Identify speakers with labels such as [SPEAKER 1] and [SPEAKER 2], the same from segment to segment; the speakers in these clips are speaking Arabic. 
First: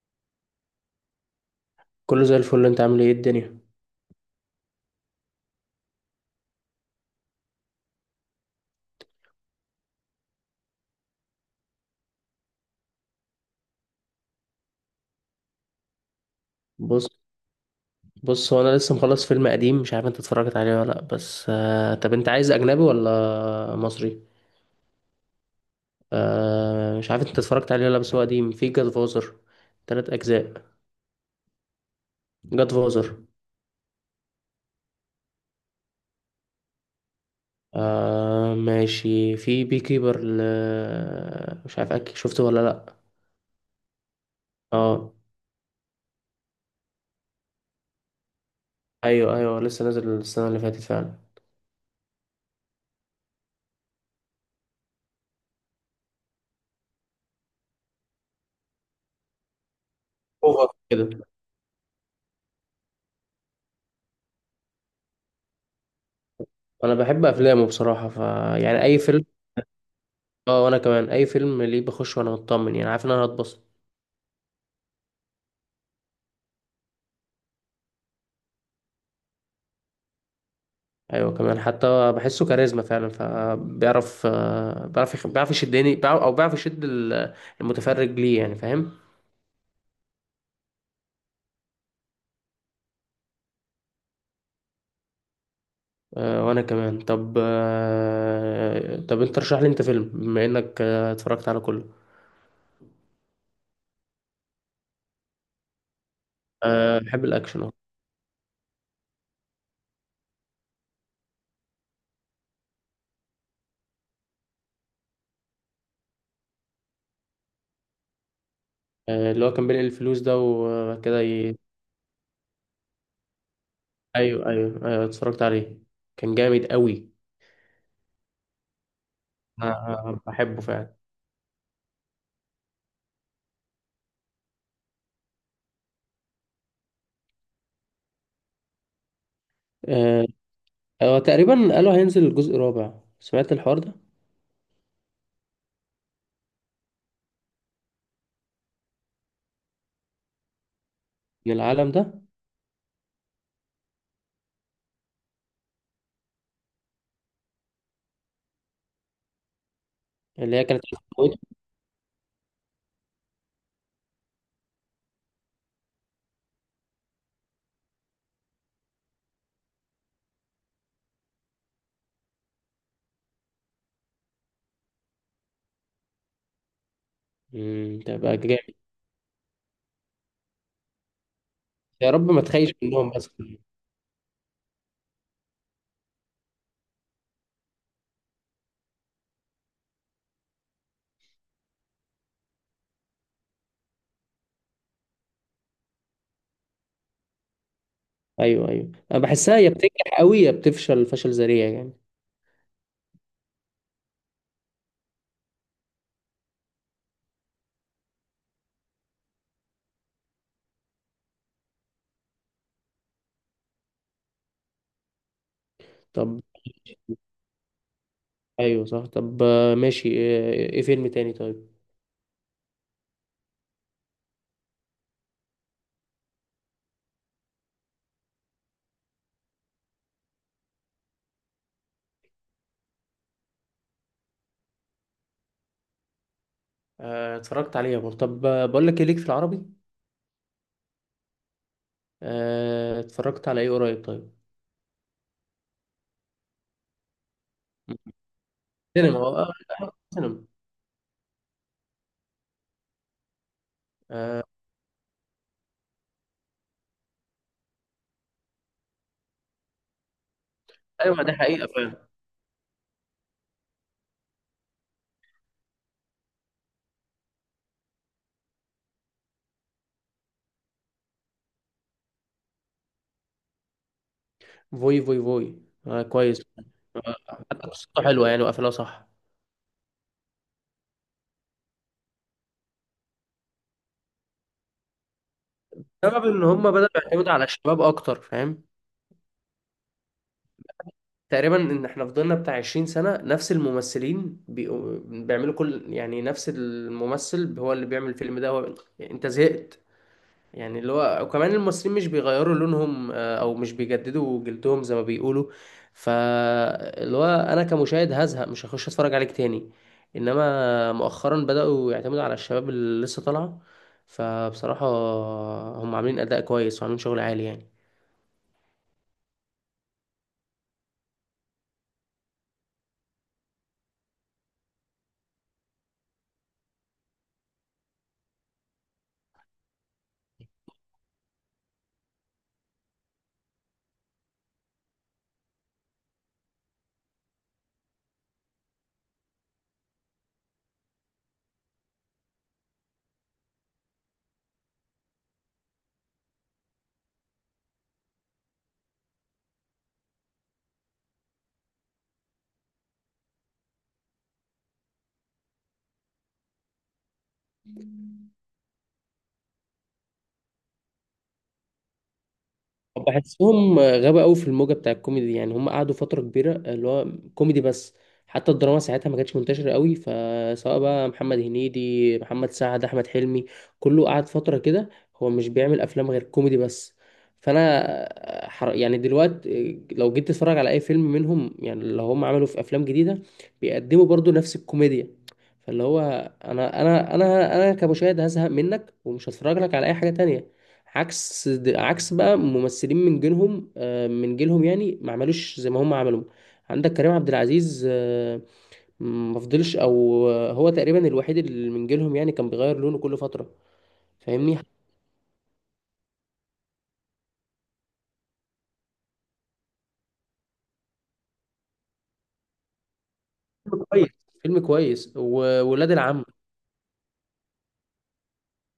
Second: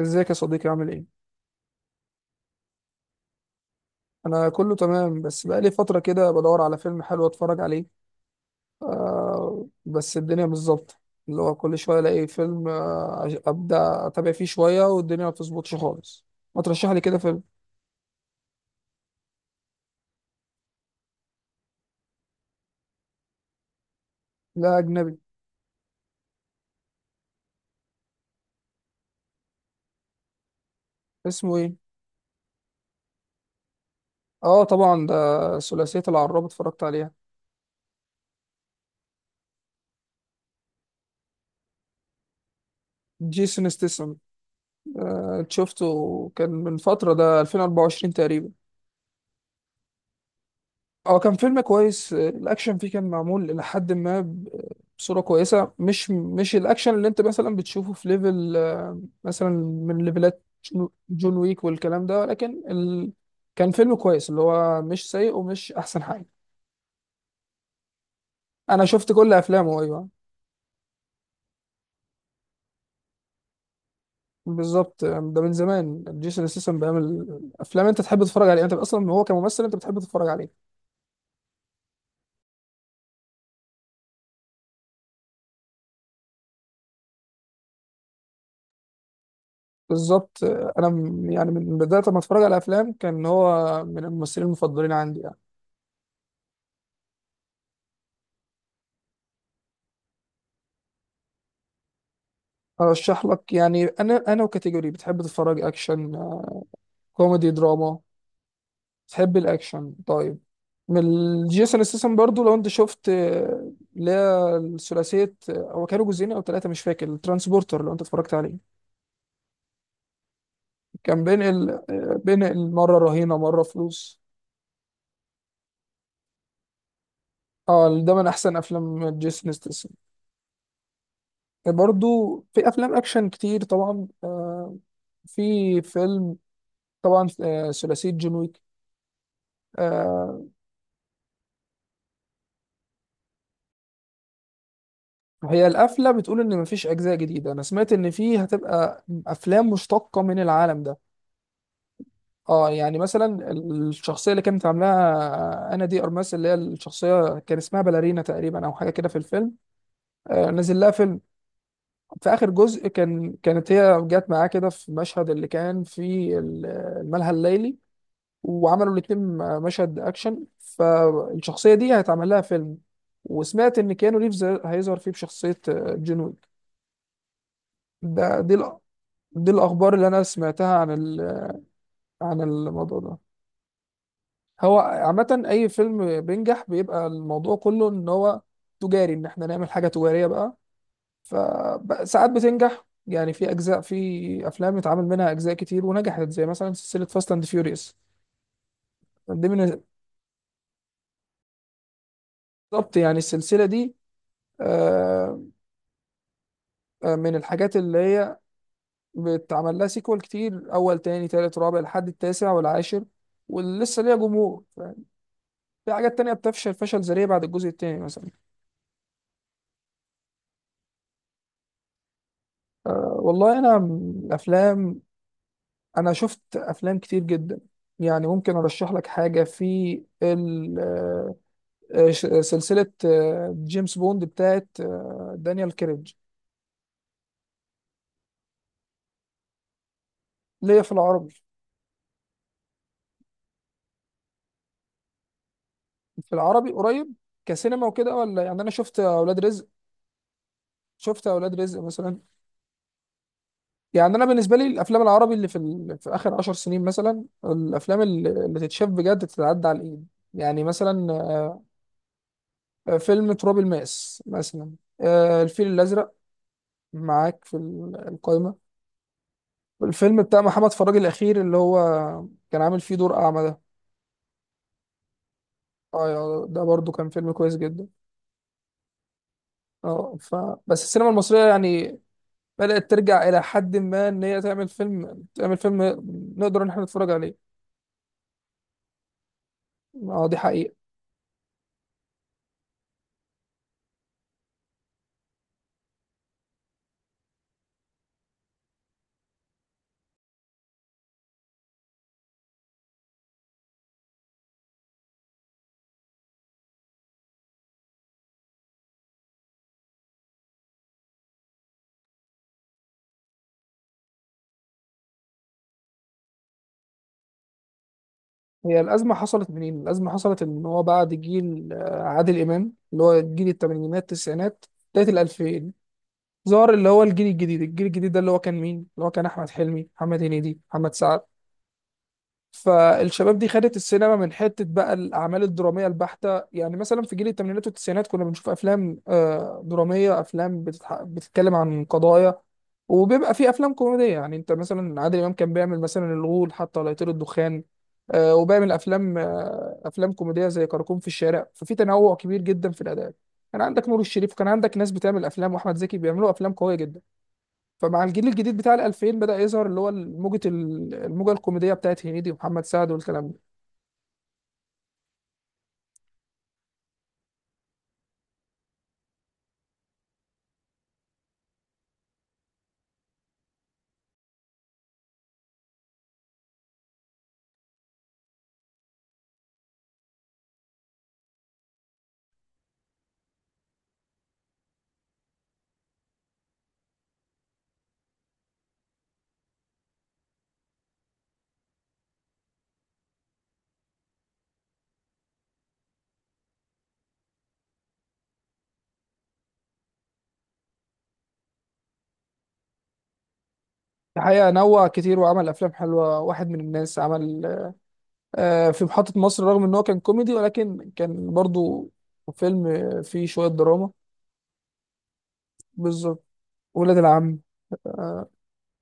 [SPEAKER 1] ازيك يا صديقي؟ عامل ايه؟
[SPEAKER 2] كله زي الفل. انت عامل ايه؟ إيه الدنيا؟
[SPEAKER 1] انا كله تمام، بس بقالي فترة كده بدور على فيلم حلو اتفرج عليه. بس الدنيا مش ظابطة، اللي هو كل شوية الاقي فيلم، ابدا اتابع فيه شوية والدنيا ما بتظبطش خالص. ما ترشح لي
[SPEAKER 2] بص
[SPEAKER 1] كده فيلم.
[SPEAKER 2] بص. هو انا لسه مخلص فيلم قديم، مش عارف انت اتفرجت عليه ولا لا. بس طب انت عايز اجنبي ولا مصري؟
[SPEAKER 1] لا، اجنبي.
[SPEAKER 2] مش عارف انت اتفرجت عليه ولا لا، بس هو قديم، في جاد فوزر، 3 اجزاء.
[SPEAKER 1] اسمه ايه؟
[SPEAKER 2] جاد فوزر.
[SPEAKER 1] اه، طبعا ده ثلاثية العراب، اتفرجت عليها.
[SPEAKER 2] آه ماشي. في بي كيبر مش عارف، اكيد شفته ولا لا.
[SPEAKER 1] جيسون ستيسن.
[SPEAKER 2] اه.
[SPEAKER 1] آه، شفته، كان من فترة، ده 2024 تقريبا.
[SPEAKER 2] ايوه ايوه، لسه نازل السنه اللي فاتت فعلا.
[SPEAKER 1] اه كان فيلم كويس. الاكشن فيه كان معمول الى حد ما بصوره كويسه، مش الاكشن اللي انت مثلا بتشوفه في ليفل، مثلا، من ليفلات
[SPEAKER 2] اوفر
[SPEAKER 1] جون
[SPEAKER 2] كده.
[SPEAKER 1] جون ويك والكلام ده، ولكن كان فيلم كويس، اللي هو مش سيء ومش احسن حاجه.
[SPEAKER 2] انا بحب افلامه بصراحه، ف يعني
[SPEAKER 1] انا
[SPEAKER 2] اي
[SPEAKER 1] شفت
[SPEAKER 2] فيلم.
[SPEAKER 1] كل افلامه، ايوه.
[SPEAKER 2] اه وانا كمان، اي فيلم ليه بخش وانا مطمن، يعني عارف ان انا هتبسط.
[SPEAKER 1] بالظبط. ده من زمان جيسون ستاثام بيعمل افلام انت تحب تتفرج عليها، انت اصلا هو كممثل انت بتحب تتفرج عليه.
[SPEAKER 2] ايوه، كمان حتى بحسه كاريزما فعلا، فبيعرف، بيعرف يشدني، بيعرف- او بيعرف يشد المتفرج، ليه يعني فاهم.
[SPEAKER 1] بالظبط. يعني من بدايه ما اتفرج على افلام كان هو من الممثلين المفضلين عندي.
[SPEAKER 2] وانا كمان. طب انت رشح لي انت فيلم، بما انك اتفرجت على كله.
[SPEAKER 1] ارشح لك؟ يعني انا وكاتيجوري بتحب تتفرج، اكشن،
[SPEAKER 2] بحب
[SPEAKER 1] كوميدي،
[SPEAKER 2] الاكشن أهو.
[SPEAKER 1] دراما؟ بتحب الاكشن؟ طيب، من جيسون ستاثام برضو، لو انت شفت، اللي هي الثلاثيه، هو كانوا جزئين او ثلاثه مش فاكر، الترانسبورتر، لو انت اتفرجت عليه.
[SPEAKER 2] اللي هو كان بينقل الفلوس ده وكده
[SPEAKER 1] كان بينقل، بينقل مره رهينه مره فلوس.
[SPEAKER 2] ايوه ايوه ايوه، اتفرجت عليه، كان جامد قوي.
[SPEAKER 1] اه، ده من احسن افلام جيسون ستاثام.
[SPEAKER 2] أنا بحبه فعلا.
[SPEAKER 1] برضو في افلام اكشن كتير طبعا. في فيلم، طبعا، ثلاثيه جون
[SPEAKER 2] آه،
[SPEAKER 1] ويك.
[SPEAKER 2] هو تقريبا قالوا هينزل الجزء الرابع، سمعت الحوار ده.
[SPEAKER 1] هي القفلة بتقول إن مفيش أجزاء جديدة، أنا سمعت إن فيه هتبقى أفلام مشتقة من العالم ده.
[SPEAKER 2] من العالم ده.
[SPEAKER 1] اه يعني مثلا الشخصية اللي كانت عاملاها أنا دي أرماس، اللي هي الشخصية كان اسمها باليرينا تقريبا أو حاجة كده في الفيلم. آه،
[SPEAKER 2] اللي هي
[SPEAKER 1] نزل
[SPEAKER 2] كانت
[SPEAKER 1] لها فيلم. في آخر جزء، كان كانت هي جت معاه كده في مشهد اللي كان في الملهى الليلي، وعملوا الاتنين مشهد أكشن. فالشخصية دي هيتعمل لها فيلم، وسمعت إن كيانو ريفز هيظهر فيه بشخصية، جون ويك. ده
[SPEAKER 2] تبقى
[SPEAKER 1] دي
[SPEAKER 2] جامد.
[SPEAKER 1] دي الأخبار اللي أنا سمعتها عن
[SPEAKER 2] يا رب
[SPEAKER 1] عن
[SPEAKER 2] ما تخيش
[SPEAKER 1] الموضوع
[SPEAKER 2] منهم
[SPEAKER 1] ده.
[SPEAKER 2] بس.
[SPEAKER 1] هو عامة أي فيلم بينجح بيبقى الموضوع كله إن هو تجاري، إن إحنا نعمل حاجة تجارية بقى. فساعات بتنجح، يعني في أجزاء، في أفلام اتعمل منها أجزاء كتير ونجحت، زي مثلا سلسلة فاست أند فيوريوس.
[SPEAKER 2] ايوه ايوه، انا
[SPEAKER 1] دي
[SPEAKER 2] بحسها يا
[SPEAKER 1] من
[SPEAKER 2] بتنجح قوي يا بتفشل فشل ذريع يعني.
[SPEAKER 1] بالظبط، يعني السلسلة دي، آه، من الحاجات اللي هي بتعمل لها سيكوال كتير، أول تاني تالت رابع لحد التاسع والعاشر ولسه ليها جمهور. في حاجات تانية
[SPEAKER 2] طب.
[SPEAKER 1] بتفشل فشل ذريع بعد الجزء التاني مثلا.
[SPEAKER 2] ايوه صح. طب ماشي. ايه فيلم تاني طيب؟
[SPEAKER 1] أه والله انا م- افلام، انا شفت افلام كتير جدا. يعني ممكن ارشح لك حاجه في ال- آه، سلسله، جيمس بوند بتاعت، دانيال كريج.
[SPEAKER 2] اتفرجت عليه يا بور. طب بقول لك ايه، ليك في العربي؟
[SPEAKER 1] ليا في العربي؟
[SPEAKER 2] اتفرجت على ايه قريب طيب؟
[SPEAKER 1] في العربي قريب كسينما وكده ولا؟ يعني انا شفت
[SPEAKER 2] سينما
[SPEAKER 1] اولاد رزق،
[SPEAKER 2] سينما.
[SPEAKER 1] شفت اولاد رزق مثلا. يعني انا
[SPEAKER 2] آه،
[SPEAKER 1] بالنسبه لي الافلام العربي اللي في في اخر عشر سنين مثلا، الافلام اللي تتشاف بجد تتعدى على الايد. يعني مثلا،
[SPEAKER 2] ايوه، ده حقيقة فعلا.
[SPEAKER 1] فيلم تراب الماس مثلا، الفيل الازرق معاك في القايمة. الفيلم بتاع محمد فراج الأخير اللي هو كان عامل فيه دور أعمى ده.
[SPEAKER 2] فوي فوي فوي،
[SPEAKER 1] اه،
[SPEAKER 2] كويس.
[SPEAKER 1] ده برضو كان
[SPEAKER 2] آه،
[SPEAKER 1] فيلم كويس
[SPEAKER 2] حتى
[SPEAKER 1] جدا.
[SPEAKER 2] قصته حلوه يعني، وقفلها صح.
[SPEAKER 1] اه، ف، بس السينما المصرية يعني بدأت ترجع إلى حد ما إن هي تعمل فيلم، تعمل فيلم
[SPEAKER 2] سبب ان
[SPEAKER 1] نقدر إن
[SPEAKER 2] هم
[SPEAKER 1] إحنا
[SPEAKER 2] بدأوا
[SPEAKER 1] نتفرج
[SPEAKER 2] يعتمدوا
[SPEAKER 1] عليه.
[SPEAKER 2] على الشباب اكتر، فاهم؟
[SPEAKER 1] اه دي حقيقة.
[SPEAKER 2] تقريبا ان احنا فضلنا بتاع 20 سنة نفس الممثلين، بيعملوا كل، يعني نفس الممثل هو اللي بيعمل الفيلم ده، هو انت زهقت. يعني اللي هو، وكمان الممثلين مش بيغيروا لونهم، او مش بيجددوا جلدهم زي ما بيقولوا. فاللي هو انا كمشاهد هزهق، مش هخش اتفرج عليك تاني. انما مؤخرا بدأوا يعتمدوا على الشباب اللي لسه طالعة، فبصراحة هم عاملين اداء كويس وعاملين شغل عالي يعني.
[SPEAKER 1] هي الأزمة حصلت منين؟ الأزمة حصلت إن هو بعد جيل، عادل إمام، اللي هو جيل التمانينات التسعينات بداية الألفين، ظهر اللي هو الجيل الجديد. الجيل الجديد ده اللي هو كان مين؟ اللي هو كان أحمد حلمي، محمد هنيدي، محمد سعد. فالشباب دي خدت السينما من حته بقى الاعمال الدراميه البحته. يعني مثلا في جيل الثمانينات والتسعينات كنا بنشوف افلام، دراميه، افلام بتتكلم عن قضايا، وبيبقى في افلام كوميديه. يعني انت مثلا عادل امام كان بيعمل مثلا الغول، حتى لا يطير الدخان، وبيعمل افلام، افلام كوميديه زي كراكون في الشارع. ففي تنوع كبير جدا في الاداء. كان عندك نور الشريف، كان عندك ناس بتعمل افلام، واحمد زكي بيعملوا افلام قويه جدا. فمع الجيل الجديد بتاع ال 2000 بدأ يظهر اللي هو الموجة الموجة الكوميدية بتاعت هنيدي ومحمد سعد والكلام ده.
[SPEAKER 2] بحسهم غابة قوي في الموجة بتاع الكوميدي، يعني هم قعدوا فترة كبيرة اللي هو كوميدي بس. حتى الدراما ساعتها ما كانتش منتشرة قوي، فسواء بقى محمد هنيدي، محمد سعد، أحمد حلمي، كله قعد فترة كده. هو مش بيعمل أفلام غير كوميدي بس. فأنا يعني دلوقتي لو جيت تتفرج على أي فيلم منهم، يعني اللي هم عملوا في أفلام جديدة، بيقدموا برضو نفس الكوميديا. فاللي هو أنا كمشاهد هزهق منك، ومش هتفرج لك على أي حاجة تانية. عكس بقى ممثلين من جيلهم، من جيلهم، يعني ما عملوش زي ما هم عملوا. عندك كريم عبد العزيز، ما فضلش. او هو تقريبا الوحيد اللي من جيلهم، يعني كان بيغير لونه كل فتره،
[SPEAKER 1] الحقيقة
[SPEAKER 2] فاهمني.
[SPEAKER 1] نوع كتير، وعمل أفلام حلوة، واحد من الناس عمل، في محطة مصر، رغم إن هو كان كوميدي ولكن كان برضو فيلم فيه شوية
[SPEAKER 2] فيلم
[SPEAKER 1] دراما.
[SPEAKER 2] كويس. فيلم كويس، وولاد
[SPEAKER 1] بالظبط،
[SPEAKER 2] العم.
[SPEAKER 1] ولاد العم.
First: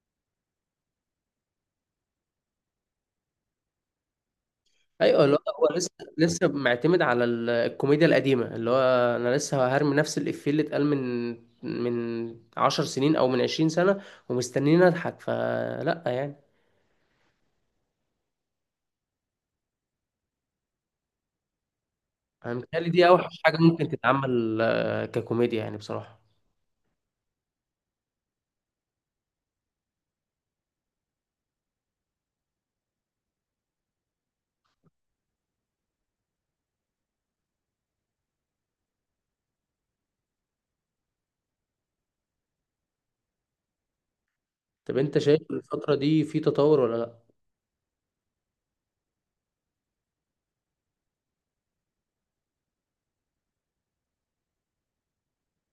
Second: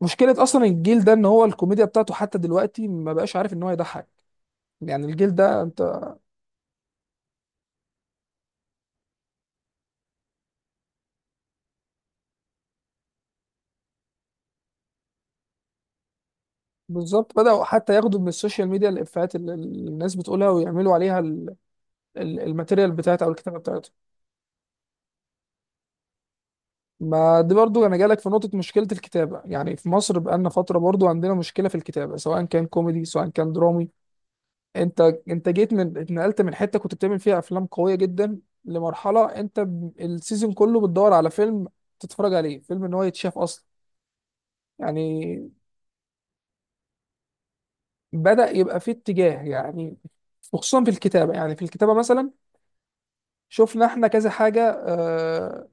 [SPEAKER 1] مشكلة أصلا الجيل ده إن هو الكوميديا بتاعته حتى دلوقتي ما بقاش عارف إن هو يضحك. يعني
[SPEAKER 2] ايوه،
[SPEAKER 1] الجيل
[SPEAKER 2] اللي
[SPEAKER 1] ده
[SPEAKER 2] هو
[SPEAKER 1] أنت،
[SPEAKER 2] لسه معتمد على الكوميديا القديمه، اللي هو انا لسه هرمي نفس الافيه اللي اتقال من 10 سنين او من 20 سنه، ومستنيين اضحك فلا يعني.
[SPEAKER 1] بالظبط، بدأوا حتى ياخدوا من السوشيال ميديا الإفيهات اللي الناس بتقولها، ويعملوا عليها
[SPEAKER 2] انا
[SPEAKER 1] الماتيريال
[SPEAKER 2] متهيألي دي
[SPEAKER 1] بتاعتها أو
[SPEAKER 2] اوحش حاجه
[SPEAKER 1] الكتابة
[SPEAKER 2] ممكن
[SPEAKER 1] بتاعتها.
[SPEAKER 2] تتعمل ككوميديا يعني بصراحه.
[SPEAKER 1] ما دي برضو انا جالك في نقطة، مشكلة الكتابة. يعني في مصر بقالنا فترة برضو عندنا مشكلة في الكتابة، سواء كان كوميدي سواء كان درامي. انت انت جيت من، اتنقلت من حتة كنت بتعمل فيها افلام قوية جدا لمرحلة انت السيزون كله بتدور على فيلم تتفرج عليه، فيلم ان هو يتشاف اصلا.
[SPEAKER 2] طب انت
[SPEAKER 1] يعني
[SPEAKER 2] شايف الفتره دي في تطور ولا لا؟
[SPEAKER 1] بدأ يبقى فيه اتجاه، يعني وخصوصا في الكتابة. يعني في الكتابة مثلا، شفنا احنا كذا حاجة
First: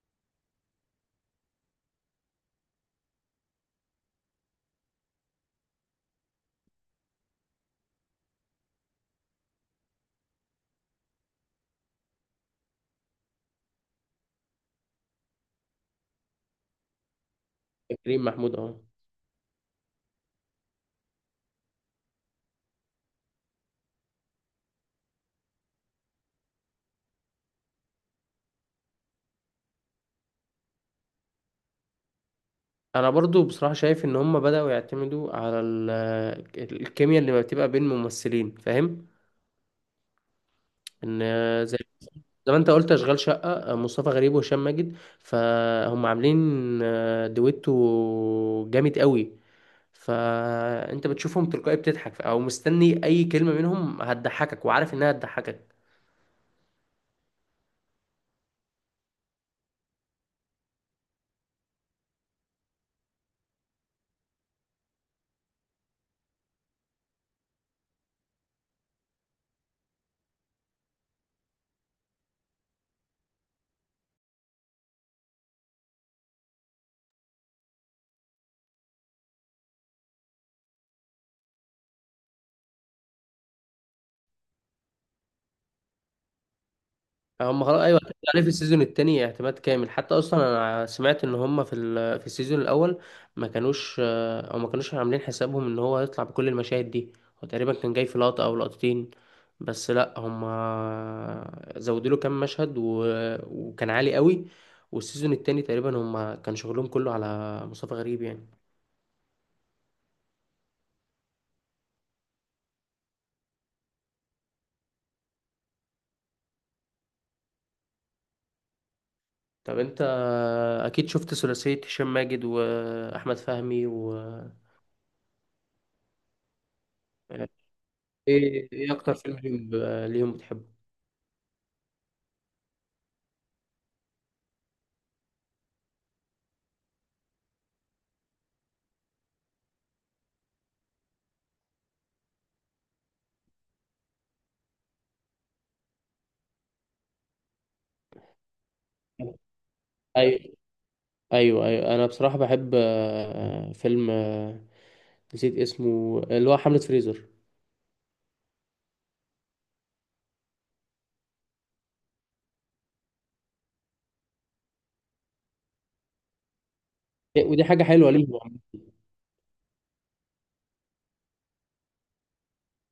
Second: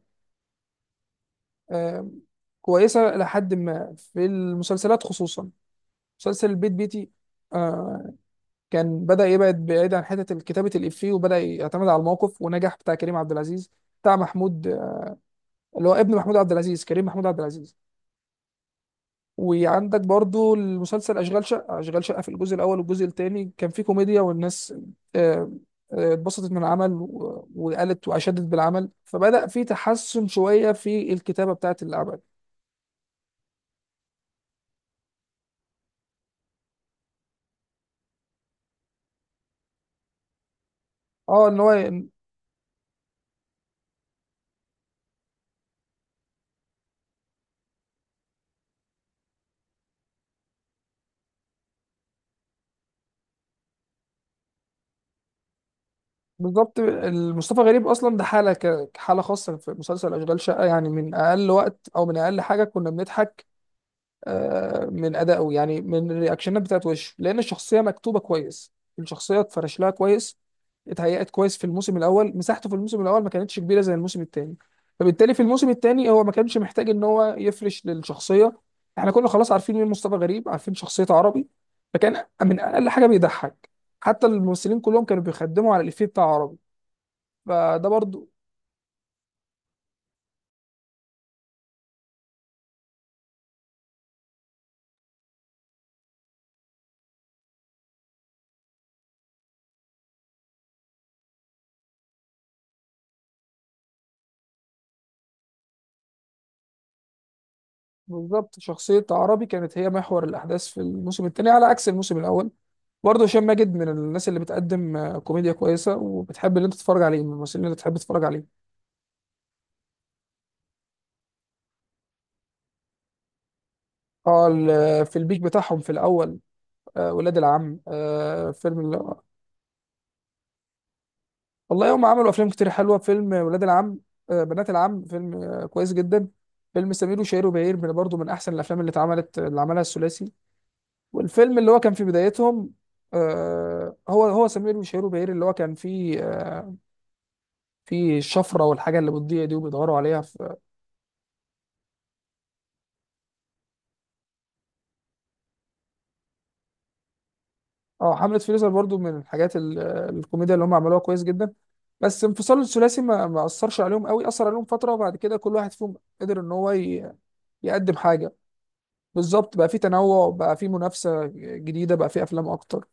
[SPEAKER 1] آه، كويسة، لحد ما في المسلسلات خصوصا، مسلسل البيت بيتي، آه، كان بدأ يبعد بعيد عن حتة كتابة الإفيه وبدأ يعتمد على الموقف ونجح، بتاع كريم عبد العزيز، بتاع محمود، اللي هو ابن محمود عبد العزيز، كريم محمود عبد العزيز.
[SPEAKER 2] يا كريم محمود اهو.
[SPEAKER 1] وعندك برضو المسلسل أشغال شقة. أشغال شقة في الجزء الأول والجزء الثاني كان فيه كوميديا، والناس آه، اتبسطت من العمل وقالت وأشادت بالعمل. فبدأ فيه تحسن شوية في الكتابة بتاعة العمل.
[SPEAKER 2] انا برضو بصراحه شايف ان هم بداوا يعتمدوا على الكيمياء اللي بتبقى بين الممثلين، فاهم؟ ان
[SPEAKER 1] اه ان هو،
[SPEAKER 2] زي ما انت قلت اشغال شقه، مصطفى غريب وهشام ماجد، فهم عاملين دويتو جامد قوي. فانت بتشوفهم تلقائي بتضحك، او مستني اي كلمه منهم هتضحكك، وعارف انها هتضحكك.
[SPEAKER 1] بالظبط، مصطفى غريب اصلا ده حاله كحاله خاصه في مسلسل اشغال شقه. يعني من اقل وقت او من اقل حاجه كنا بنضحك من ادائه، يعني من الرياكشنات بتاعت وشه، لان الشخصيه مكتوبه كويس. الشخصيه اتفرش لها كويس، اتهيأت كويس. في الموسم الاول مساحته في الموسم الاول ما كانتش كبيره زي الموسم الثاني، فبالتالي في الموسم الثاني هو ما كانش محتاج ان هو يفرش للشخصيه. احنا كنا خلاص عارفين مين مصطفى غريب، عارفين شخصيته عربي، فكان من اقل حاجه بيضحك. حتى الممثلين كلهم كانوا بيخدموا على الافيه بتاع عربي.
[SPEAKER 2] هم خلاص.
[SPEAKER 1] فده
[SPEAKER 2] ايوه هتبقى
[SPEAKER 1] برضو،
[SPEAKER 2] عليه في السيزون التاني اعتماد كامل. حتى اصلا انا سمعت ان هم في في السيزون الاول ما كانوش عاملين حسابهم ان هو هيطلع بكل المشاهد دي. هو تقريبا كان جاي في لقطة او لقطتين بس، لا هم زودوا له كام مشهد وكان عالي قوي. والسيزون التاني تقريبا هم كان شغلهم كله على مصطفى غريب يعني.
[SPEAKER 1] بالظبط، شخصية عربي كانت هي محور الأحداث في الموسم الثاني على عكس الموسم الأول. برضه هشام ماجد من الناس اللي بتقدم، كوميديا كويسة، وبتحب اللي أنت تتفرج عليه، من الممثلين اللي تحب تتفرج عليه.
[SPEAKER 2] طب انت اكيد شفت ثلاثية هشام ماجد واحمد فهمي و
[SPEAKER 1] اه، في البيك بتاعهم في الأول. ولاد العم،
[SPEAKER 2] ايه، ايه اكتر فيلم ليهم بتحبه؟
[SPEAKER 1] والله هم عملوا أفلام كتير حلوة. فيلم ولاد العم، بنات العم، فيلم كويس جدا. فيلم سمير وشهير وبهير من برضه من أحسن الأفلام اللي اتعملت اللي عملها الثلاثي. والفيلم اللي هو كان في بدايتهم، هو سمير وشهير وبهير، اللي هو كان فيه، في الشفره والحاجه اللي بتضيع دي وبيدوروا عليها
[SPEAKER 2] ايوه
[SPEAKER 1] في،
[SPEAKER 2] ايوه ايوه، انا بصراحه بحب فيلم نسيت اسمه اللي هو حمله فريزر.
[SPEAKER 1] اه، حمله فريزر. برضو من الحاجات الكوميديا اللي هم عملوها كويس جدا. بس انفصال الثلاثي ما اثرش عليهم قوي، اثر عليهم فتره وبعد كده كل واحد فيهم قدر ان هو
[SPEAKER 2] ودي حاجه
[SPEAKER 1] يقدم
[SPEAKER 2] حلوه ليهم
[SPEAKER 1] حاجه.
[SPEAKER 2] يعني.
[SPEAKER 1] بالظبط، بقى في تنوع، بقى في منافسه جديده، بقى في افلام اكتر.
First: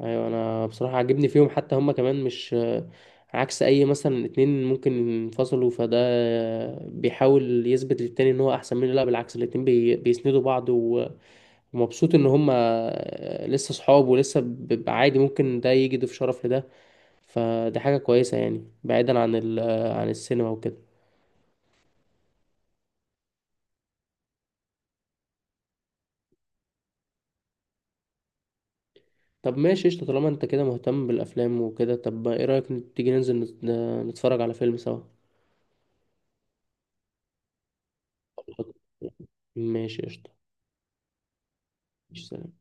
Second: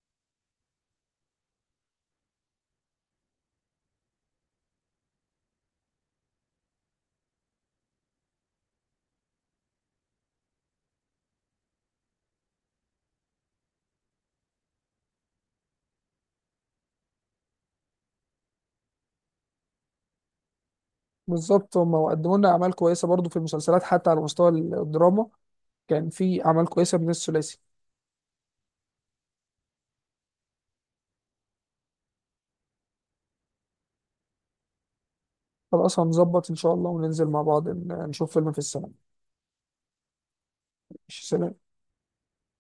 [SPEAKER 2] ايوه انا بصراحه عاجبني فيهم، حتى هم كمان مش عكس اي مثلا اتنين ممكن ينفصلوا، فده بيحاول يثبت للتاني ان هو احسن منه، لا بالعكس الاتنين بيسندوا بعض، ومبسوط ان هم لسه صحاب ولسه بيبقى عادي ممكن ده يجي يضيف شرف لده. فدي حاجه كويسه يعني، بعيدا عن عن السينما وكده.
[SPEAKER 1] بالظبط، هم قدموا لنا اعمال كويسه برضو في المسلسلات حتى على مستوى الدراما، كان في اعمال كويسه من الثلاثي.
[SPEAKER 2] طب ماشي قشطة، طالما انت كده مهتم بالافلام وكده، طب ايه رأيك تيجي ننزل نتفرج على فيلم سوا.
[SPEAKER 1] خلاص، هنظبط ان شاء الله وننزل مع بعض نشوف فيلم في السنه.
[SPEAKER 2] ماشي قشطة.
[SPEAKER 1] ماشي، سلام.
[SPEAKER 2] ماشي، سلام.